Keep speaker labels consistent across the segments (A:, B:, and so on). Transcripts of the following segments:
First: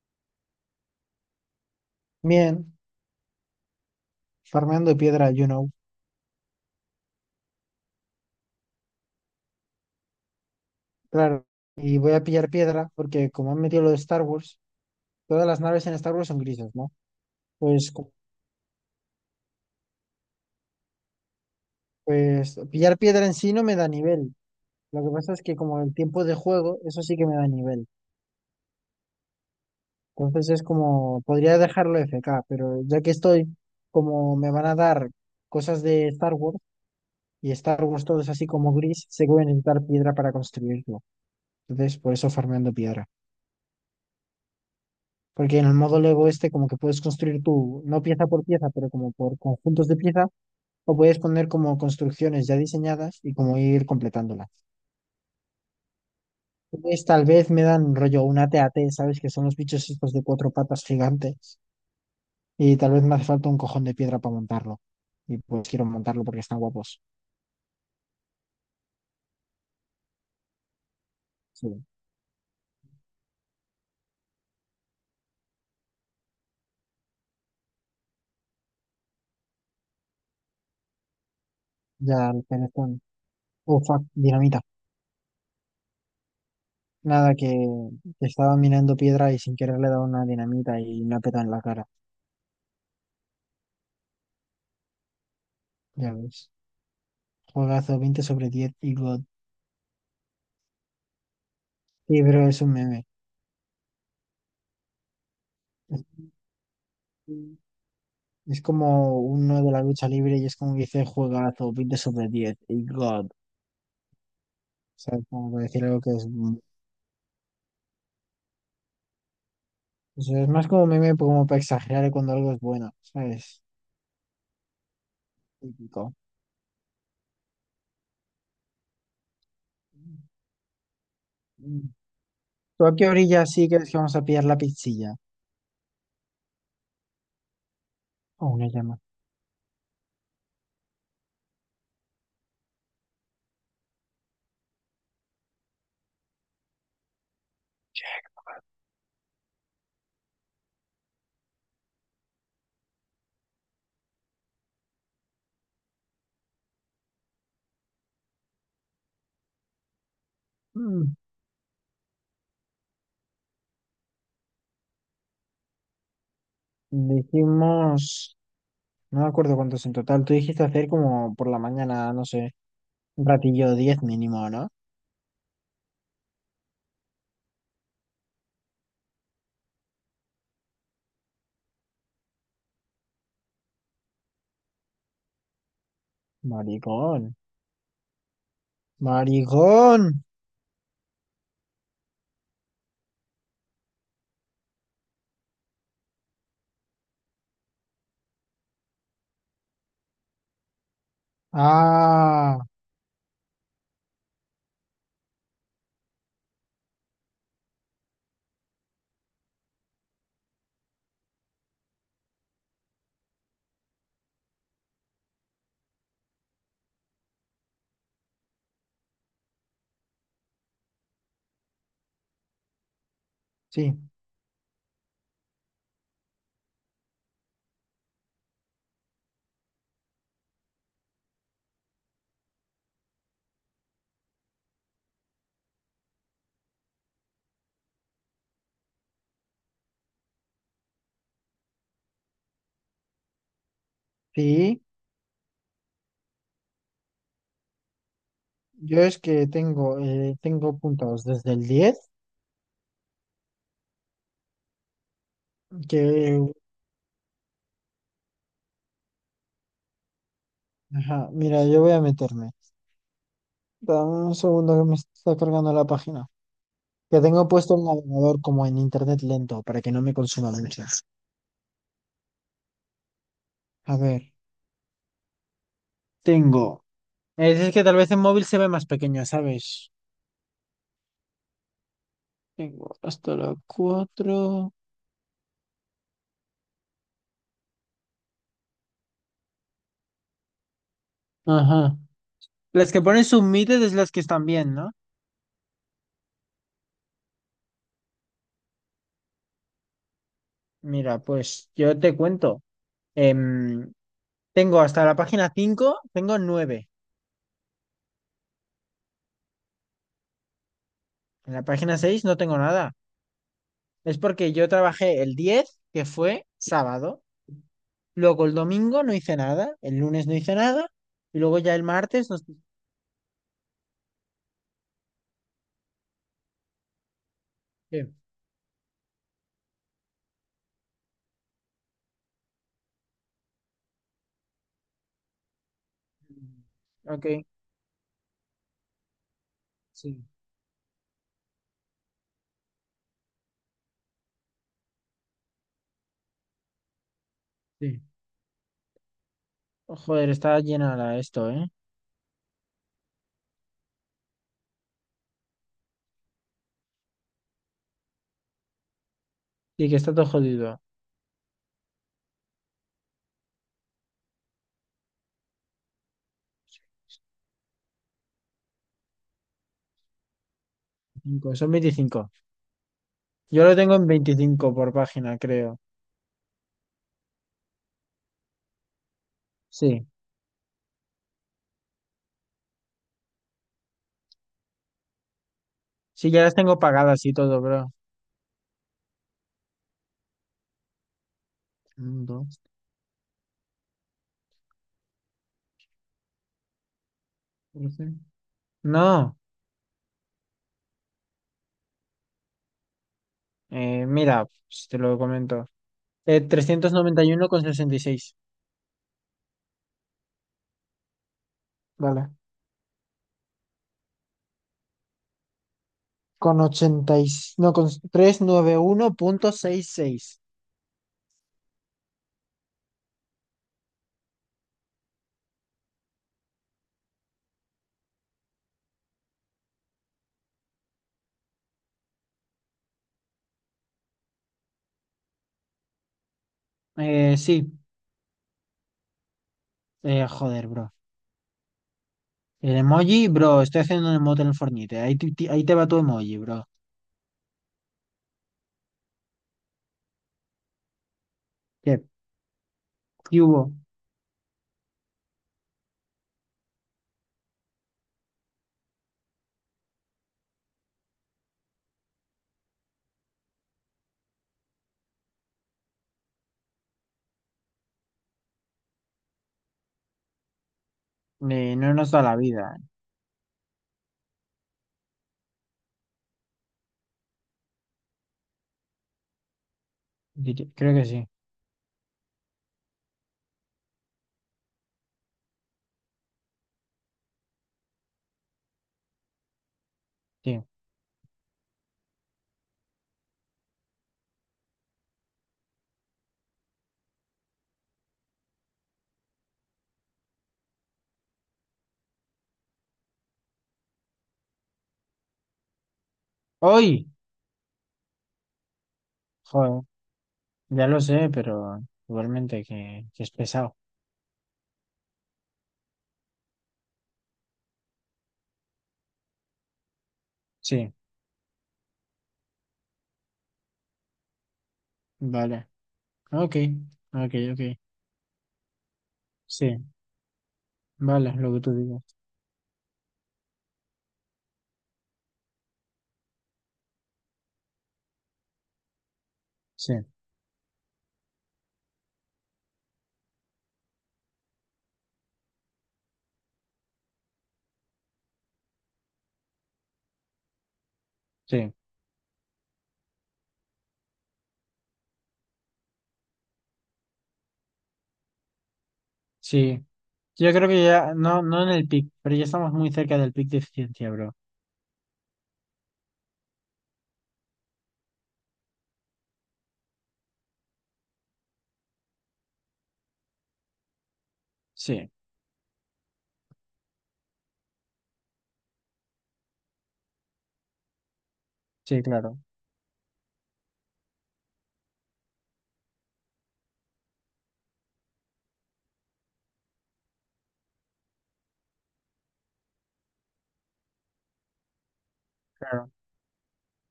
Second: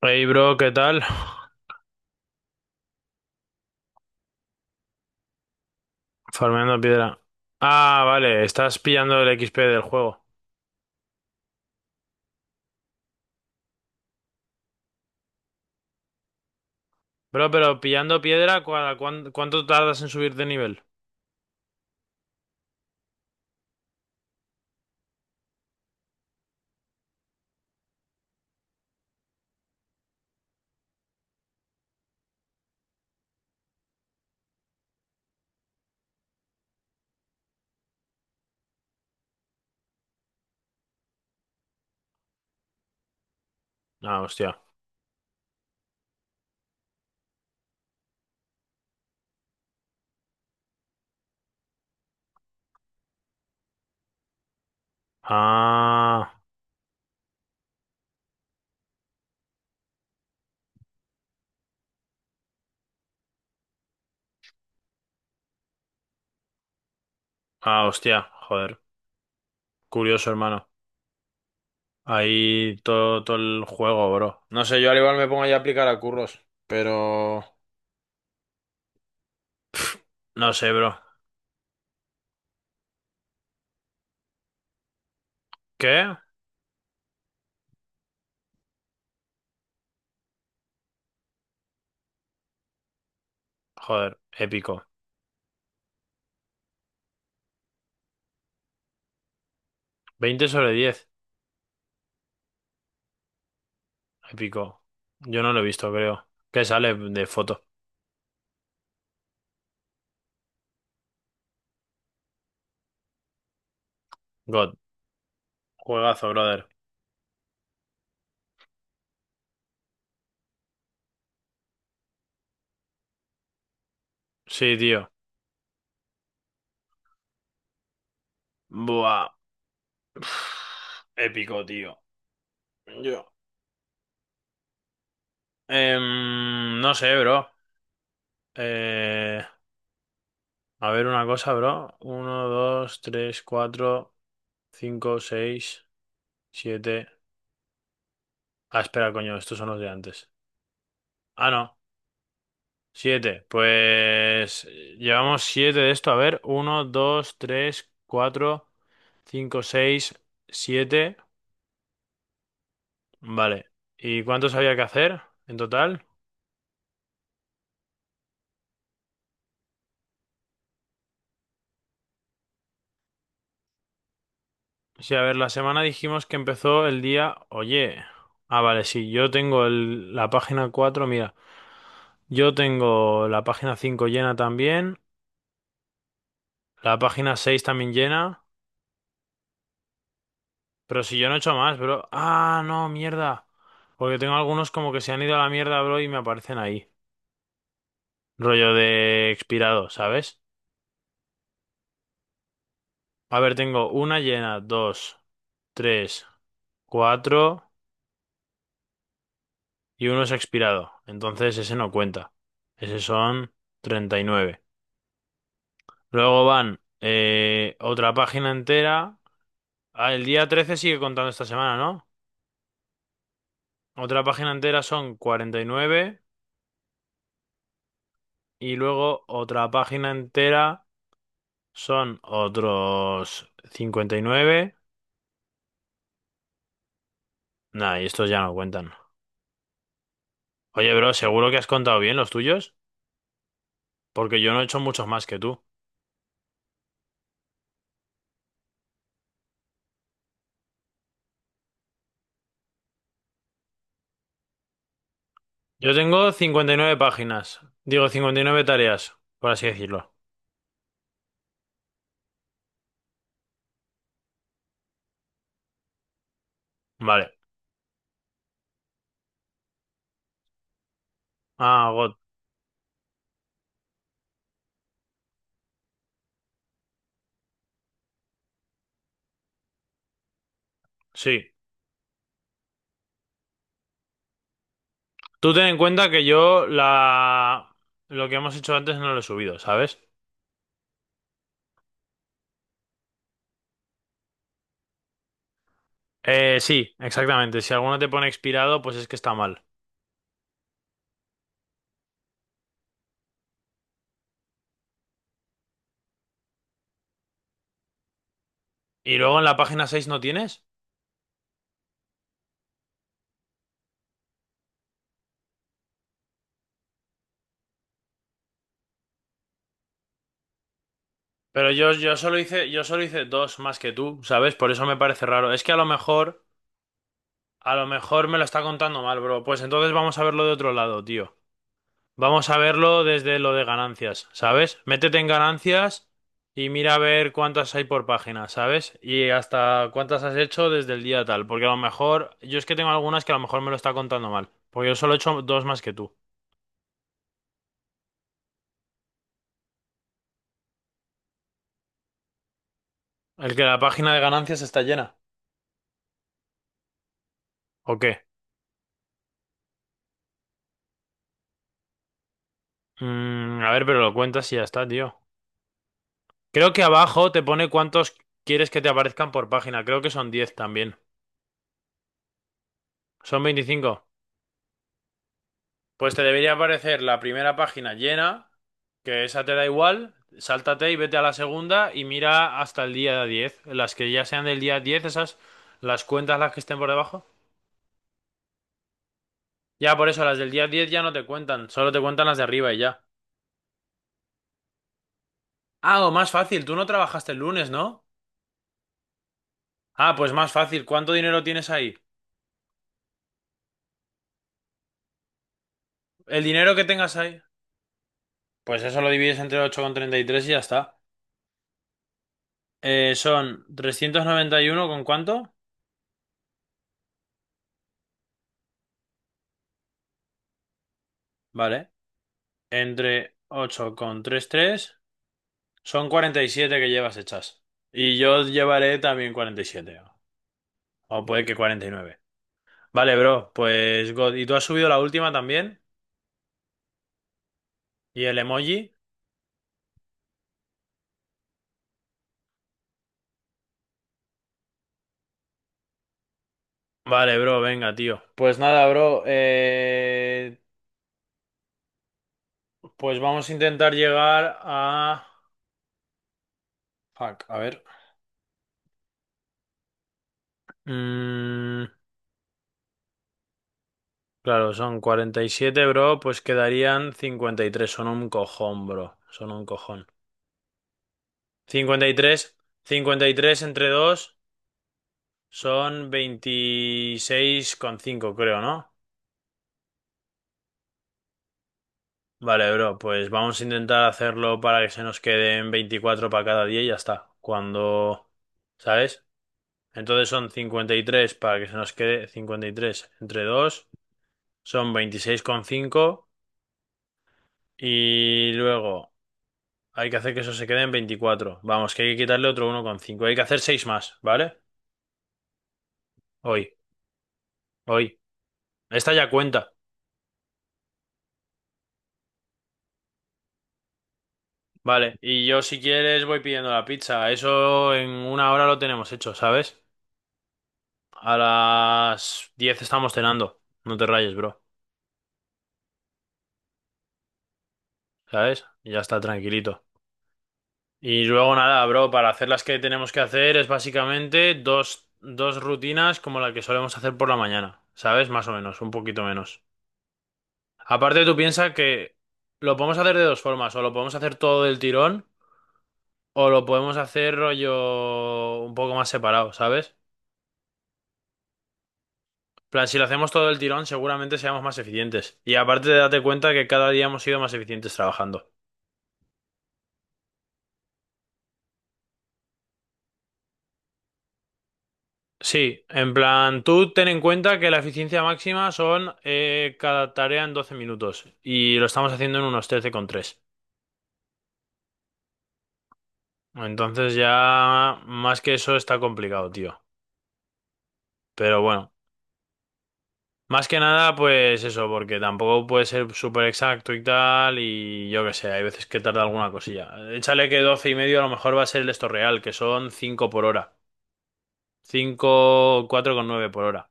A: Hey bro, ¿qué tal?
B: Bien, farmeando piedra, you know.
A: Farmeando piedra. Ah, vale, estás pillando el XP del juego.
B: Claro. Y voy a pillar piedra porque como han metido lo de Star Wars, todas las naves en Star Wars son grises, ¿no?
A: Bro, pero
B: Pues, co-
A: pillando piedra, ¿cuánto tardas en subir de nivel?
B: pues pillar piedra en sí no me da nivel. Lo que pasa es que como el tiempo de juego, eso sí que me da nivel. Entonces es como, podría dejarlo FK, pero ya que estoy, como me van a dar cosas de Star Wars y Star Wars todo es así como gris, sé que voy a necesitar piedra para construirlo. Entonces, por eso farmeando piedra.
A: Ah, hostia.
B: Porque en el modo Lego este como que puedes construir tú, no pieza por pieza, pero como por conjuntos de piezas, o puedes poner como construcciones ya diseñadas y como ir completándolas.
A: Ah,
B: Entonces, tal vez me dan rollo una TAT, ¿sabes? Que son los bichos estos de cuatro patas gigantes y tal vez me hace falta un cojón de piedra para montarlo. Y pues quiero montarlo porque están guapos.
A: ah, hostia, joder. Curioso, hermano.
B: Sí,
A: Ahí todo, todo el juego, bro. No sé, yo al igual me pongo ya a aplicar a curros, pero... No sé, bro.
B: ya el teléfono. Oh, fuck, dinamita.
A: ¿Qué?
B: Nada, que estaba mirando piedra y sin querer le he dado una dinamita y me ha petado en la cara.
A: Joder, épico.
B: Ya ves. Juegazo 20 sobre 10 y God.
A: 20/10,
B: Sí, pero es un meme.
A: épico. Yo no lo he visto,
B: Es,
A: creo. ¿Qué sale de foto?
B: es como uno de la lucha libre y es como que dice juegazo, 20 sobre 10 y God. O
A: God,
B: sea, es como para decir algo que es.
A: juegazo, brother.
B: O sea, es más como meme, como para exagerar cuando algo es bueno, ¿sabes?
A: Sí, tío.
B: Típico.
A: Buah. Pf, épico, tío.
B: ¿Tú a qué
A: Yo.
B: orilla sí crees que vamos a pillar la pizzilla?
A: No sé, bro.
B: O una llama.
A: Eh, a ver una cosa, bro. Uno, dos, tres, cuatro, cinco, seis, siete. Ah, espera, coño, estos son los de antes. Ah, no. Siete. Pues llevamos siete de esto. A ver, uno, dos, tres, cuatro, cinco, seis,
B: Mm.
A: siete. Vale. ¿Y cuántos había que hacer en total?
B: Dijimos. No me acuerdo cuántos en total. Tú dijiste hacer como por la mañana, no sé, un ratillo 10 mínimo, ¿no?
A: Sí, a ver, la semana dijimos que empezó el día, oye, ah, vale, sí, yo tengo la página 4. Mira, yo tengo la página 5 llena también, la
B: Maricón.
A: página 6 también llena,
B: Maricón.
A: pero si yo no he hecho más, bro, ah, no, mierda, porque tengo algunos como que se han ido a la mierda, bro, y me aparecen ahí, rollo de expirado, ¿sabes?
B: Ah.
A: A ver, tengo una llena, dos, tres, cuatro, y uno es expirado, entonces ese no cuenta, ese son 39. Luego van otra página entera. Ah, el día 13 sigue contando esta semana, ¿no?
B: Sí,
A: Otra página entera son 49 y luego otra página entera son otros 59. Nah, y estos ya no cuentan. Oye, bro, ¿seguro que has contado bien los tuyos? Porque yo no he hecho
B: sí,
A: muchos más que tú.
B: yo es que tengo puntados desde el 10.
A: Yo tengo
B: que,
A: 59 páginas. Digo, 59 tareas, por así decirlo.
B: ajá, mira, yo voy a meterme. Dame un segundo que me está cargando la página. Que
A: Vale.
B: tengo puesto el navegador como en internet lento para que no me consuma mucho.
A: Ah, God.
B: A ver, tengo. Es que tal vez en móvil se ve más pequeña, ¿sabes?
A: Sí.
B: Tengo hasta la cuatro.
A: Tú ten en cuenta que yo la... lo que hemos hecho antes no lo he subido, ¿sabes?
B: Ajá. Las que ponen submitted es las que están bien, ¿no?
A: Sí, exactamente. Si alguno te pone expirado, pues es que está mal.
B: Mira, pues yo te cuento. Em, Tengo hasta la página cinco, tengo nueve.
A: Y luego en la página 6 no tienes.
B: En la página 6 no tengo nada. Es porque yo trabajé el 10 que fue sábado. Luego el domingo no hice nada. El lunes no hice nada. Y luego
A: Pero
B: ya el
A: yo, yo
B: martes no
A: solo
B: sé
A: hice, yo solo hice dos más que tú, ¿sabes? Por eso me parece raro. Es que a lo mejor, a lo
B: qué.
A: mejor me lo está contando mal, bro. Pues entonces vamos a verlo de otro lado, tío. Vamos a verlo desde lo de ganancias, ¿sabes? Métete en ganancias y mira a
B: Ok,
A: ver cuántas hay por página, ¿sabes? Y hasta cuántas
B: sí,
A: has hecho desde el día tal, porque a lo mejor, yo es que tengo algunas que a lo mejor me lo está contando mal, porque yo solo he hecho dos más que tú.
B: sí. Oh, joder, está llena la esto, ¿eh?
A: ¿El que la página de ganancias está llena? ¿O qué?
B: Sí, que está todo jodido.
A: A ver, pero lo cuentas y ya está, tío. Creo que abajo te pone cuántos quieres que te aparezcan por página, creo que son 10 también.
B: Cinco, son 25.
A: ¿Son
B: Yo lo
A: 25?
B: tengo en 25 por página, creo.
A: Pues te debería aparecer la primera página llena. Que esa te da
B: Sí.
A: igual, sáltate y vete a la segunda y mira hasta el día 10. Las que ya sean del día 10 esas, las
B: Sí,
A: cuentas
B: ya
A: las
B: las
A: que
B: tengo
A: estén por
B: pagadas
A: debajo.
B: y todo, bro.
A: Ya, por eso, las del día 10 ya no te cuentan, solo te
B: Un,
A: cuentan las de
B: dos,
A: arriba y ya. Ah, o más fácil, tú no trabajaste el lunes, ¿no?
B: 13. No,
A: Ah, pues más fácil, ¿cuánto dinero tienes ahí?
B: mira, pues, te lo comento.
A: El dinero que
B: Trescientos
A: tengas
B: noventa y
A: ahí,
B: uno con sesenta y seis
A: pues eso lo divides entre 8,33 y ya está.
B: Vale.
A: Son 391 con cuánto,
B: Con ochenta y, no, con 391,66.
A: vale, entre 8,33. Son 47 que llevas hechas. Y yo llevaré también 47. O puede que 49. Vale, bro. Pues God. ¿Y tú has subido la última también?
B: Sí.
A: ¿Y el emoji?
B: Joder, bro. El emoji, bro. Estoy haciendo un emote en el Fortnite. Ahí, ahí te va tu emoji, bro.
A: Vale, bro. Venga, tío. Pues nada, bro. eh,
B: ¿Qué,
A: Pues
B: ¿Qué
A: vamos a
B: hubo?
A: intentar llegar a... Fuck, a ver. Mm, claro, son 47, bro. Pues quedarían 53. Son un cojón, bro. Son un cojón.
B: No
A: Cincuenta Cincuenta
B: nos
A: y
B: da la
A: tres.
B: vida.
A: Cincuenta y tres entre 2. Son 26,5 creo, ¿no?
B: Creo que sí.
A: Vale, bro, pues vamos a intentar hacerlo para que se nos queden 24 para cada día y ya está. Cuando, ¿sabes? Entonces son
B: Sí.
A: 53 para que se nos quede 53 entre 2 son veintiséis coma cinco y luego hay que hacer que eso se quede en 24. Vamos, que hay que quitarle otro 1,5. Hay que hacer 6 más, ¿vale? Hoy,
B: ¡Hoy!
A: hoy. Esta ya cuenta.
B: Joder. Ya lo sé, pero igualmente que es pesado.
A: Vale, y yo si quieres voy pidiendo la pizza. Eso en una hora lo tenemos hecho, ¿sabes?
B: Sí.
A: A las 10 estamos cenando. No te rayes, bro.
B: Vale. Ok. Ok, ok.
A: ¿Sabes? Y ya está
B: Sí.
A: tranquilito. Y
B: Vale, lo
A: luego
B: que tú
A: nada,
B: digas.
A: bro, para hacer las que tenemos que hacer es básicamente dos rutinas como la que solemos hacer por la mañana, ¿sabes? Más o menos, un poquito menos.
B: Sí.
A: Aparte, tú piensas que lo podemos hacer de dos formas, o lo podemos hacer todo del tirón, o lo podemos hacer rollo un poco más separado, ¿sabes?
B: Sí.
A: Plan, si lo hacemos todo el tirón, seguramente seamos más eficientes. Y aparte, date cuenta que cada día hemos sido más eficientes trabajando.
B: Sí. Yo creo que ya, no, no en el pic, pero ya estamos muy cerca del pic de eficiencia, bro.
A: Sí, en plan, tú ten en cuenta que la eficiencia máxima son cada tarea en 12 minutos y lo estamos haciendo en unos 13,3.
B: Sí,
A: Entonces ya más que eso está complicado, tío. Pero bueno,
B: sí, claro,
A: más que nada pues eso, porque tampoco puede ser súper exacto y tal y yo qué sé, hay veces que tarda alguna cosilla. Échale que 12 y medio a lo mejor va a ser el esto real, que son 5 por hora.
B: claro.
A: 5, nueve por hora.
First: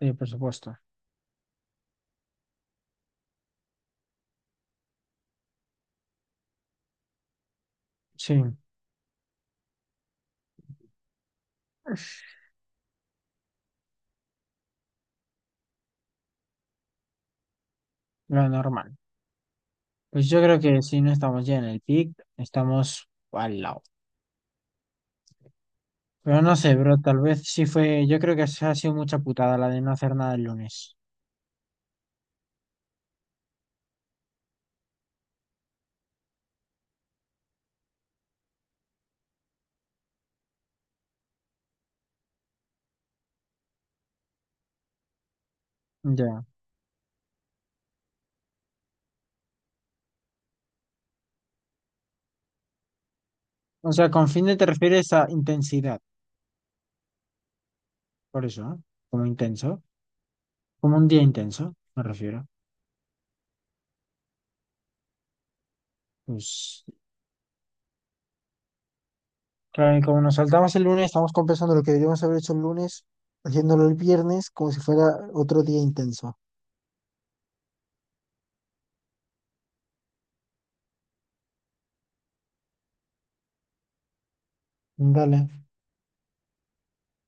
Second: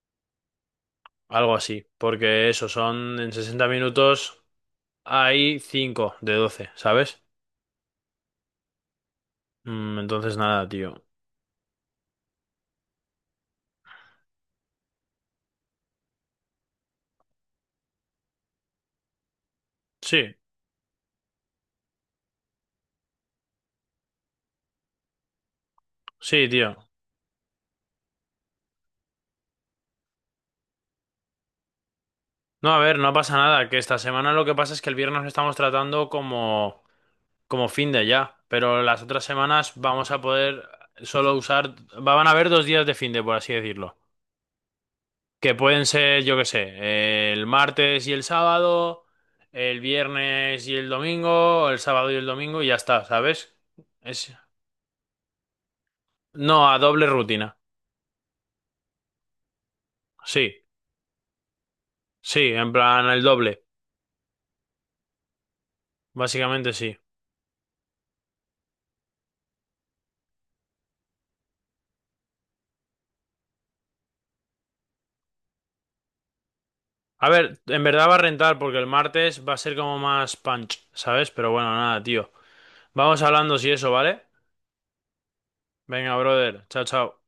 B: Sí, por supuesto.
A: Algo así. Porque eso, son en 60 minutos hay 5 de 12, ¿sabes?
B: Sí,
A: Entonces nada, tío.
B: lo normal. Pues
A: Sí,
B: yo creo que si no estamos ya en el pic, estamos al lado. Pero
A: sí,
B: no sé,
A: tío.
B: bro, tal vez sí fue, yo creo que se ha sido mucha putada la de no hacer nada el lunes.
A: No, a ver, no pasa nada. Que esta semana lo que pasa es que el viernes lo estamos tratando como fin de ya. Pero las otras semanas vamos a poder solo usar... Van a haber dos días de fin de, por así decirlo. Que pueden ser, yo
B: Ya.
A: qué sé, el martes y el sábado, el viernes y el domingo, el sábado y el domingo y ya está, ¿sabes?
B: O sea, con
A: Es...
B: fin de te refieres a intensidad,
A: No, a doble rutina.
B: por eso, ¿no? Como intenso,
A: Sí,
B: como un día intenso, me refiero.
A: sí, en plan el doble. Básicamente
B: Pues.
A: sí.
B: Claro, y como nos saltamos el lunes, estamos compensando lo que deberíamos haber hecho el lunes, haciéndolo el viernes como si fuera otro día intenso.
A: A ver, en verdad va a rentar porque el martes va a ser como más punch, ¿sabes? Pero bueno, nada, tío. Vamos hablando si eso, ¿vale?
B: Dale.
A: Venga, brother. Chao, chao.